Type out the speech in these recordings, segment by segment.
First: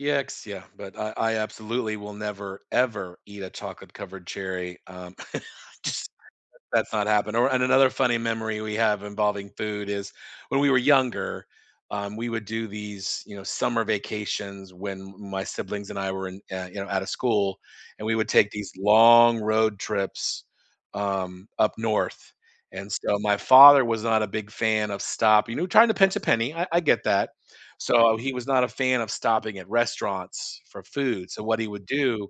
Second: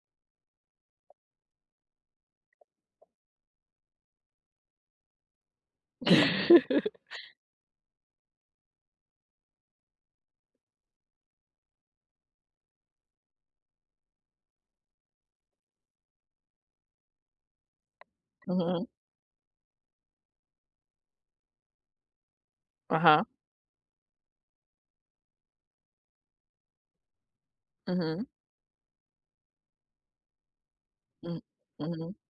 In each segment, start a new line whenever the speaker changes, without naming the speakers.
Yikes, yeah, but I I absolutely will never, ever, eat a chocolate covered cherry, um Just that's not happen or and another funny memory we have involving food is, when we were younger, um, we would do these, you know, summer vacations when m my siblings and I were in, yeah, you know, outta school, and we would take these
Mhm.
long road trips, um, up north, and so,
Uh-huh.
my father was not a big fan of stopping, no trying to pinch a penny, I I get that. So,
Mhm.
he was not a fan of stopping at restaurants for food,
Mm
so what he would
Mhm.
do,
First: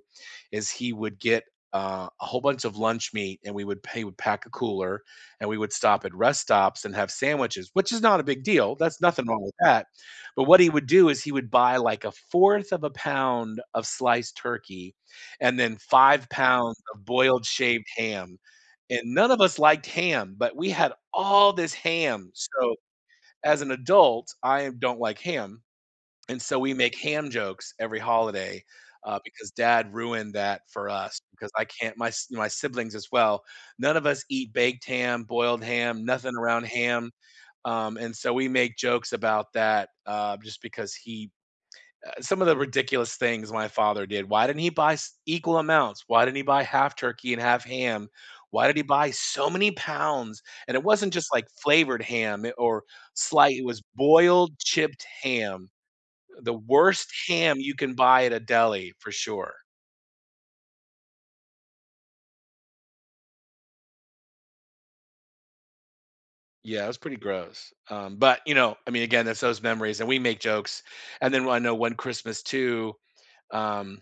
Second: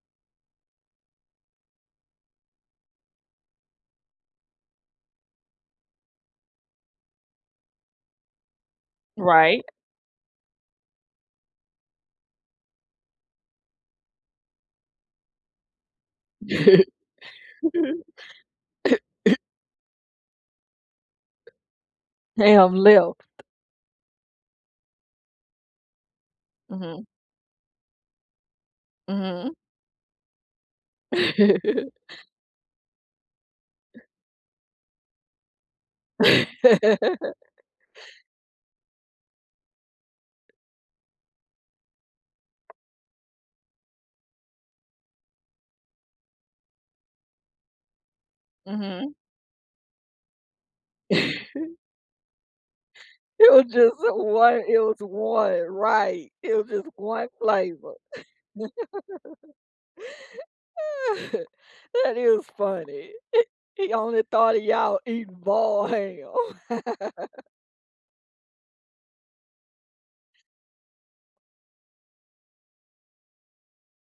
is he would get, uh, a whole bunch of lunch meat, and we would pay we would pack a cooler, and we would stop at rest stops and have sandwiches which is not a big deal, that's nothing wrong with
Right.
that, but what he would do is, he would buy, like, 1/4 of a pound of sliced turkey, and then 5 pounds of boiled shaved ham, and none of us liked ham, but we had all this ham, so,
Ham left.
as an adult, I don't like ham, and so, we make
Mhm.
ham jokes every holiday, uh, because
Mhm.
dad ruined that for us, because I can't my s my siblings as well, none of us eat baked ham, boiled ham, nothing around ham, um, and so we make jokes about that, uh, just because he uh, some of the ridiculous things my father did. "Why didn't he buy s equal amounts? Why didn't he buy half turkey and half ham? Why did he buy
Mhm.
so many pounds?" And it wasn't just, like, flavored ham, i or, sli
It
it
was
was
just
boiled,
one it was
chipped
one
ham.
right.
The
It was just
worst
one
ham you can
flavor.
buy at a deli, for sure.
That is funny. He he only thought of y'all eating boiled ham.
Yeah, it was pretty gross, um, but, you know, I mean, again, it's those memories, and we make jokes, and then one I know one Christmas, too, um,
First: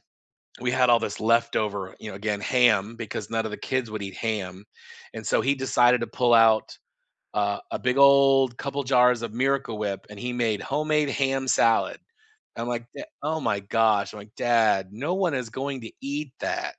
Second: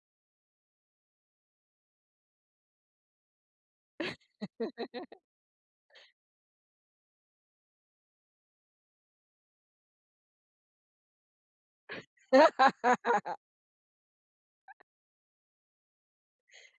we had all this leftover, you know, again, ham, because none of the kids would eat ham; and so, he decided to pull out a a big old couple jars of Miracle Whip, and he made homemade ham salad. I'm like, "Da oh my gosh." I'm like, "Dad, no one is going to eat that.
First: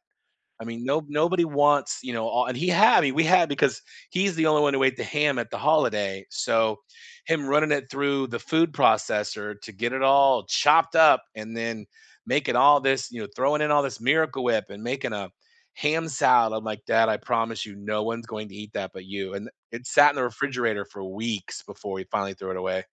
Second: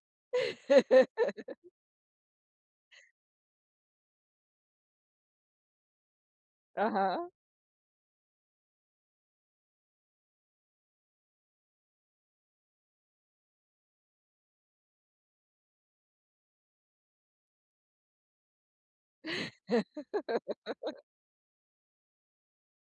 I mean, no nobody wants," you know, o and he had I mean, we had, because he's the only one who ate the ham at the holiday, so
Uh-huh.
him running it through the food processor to get it all chopped up, and then making all this you know, throwing in all this Miracle Whip, and making a ham salad. I'm like, "Dad, I promise you, no one's going to eat that but you," and th it sat in the refrigerator for weeks before he finally threw it away.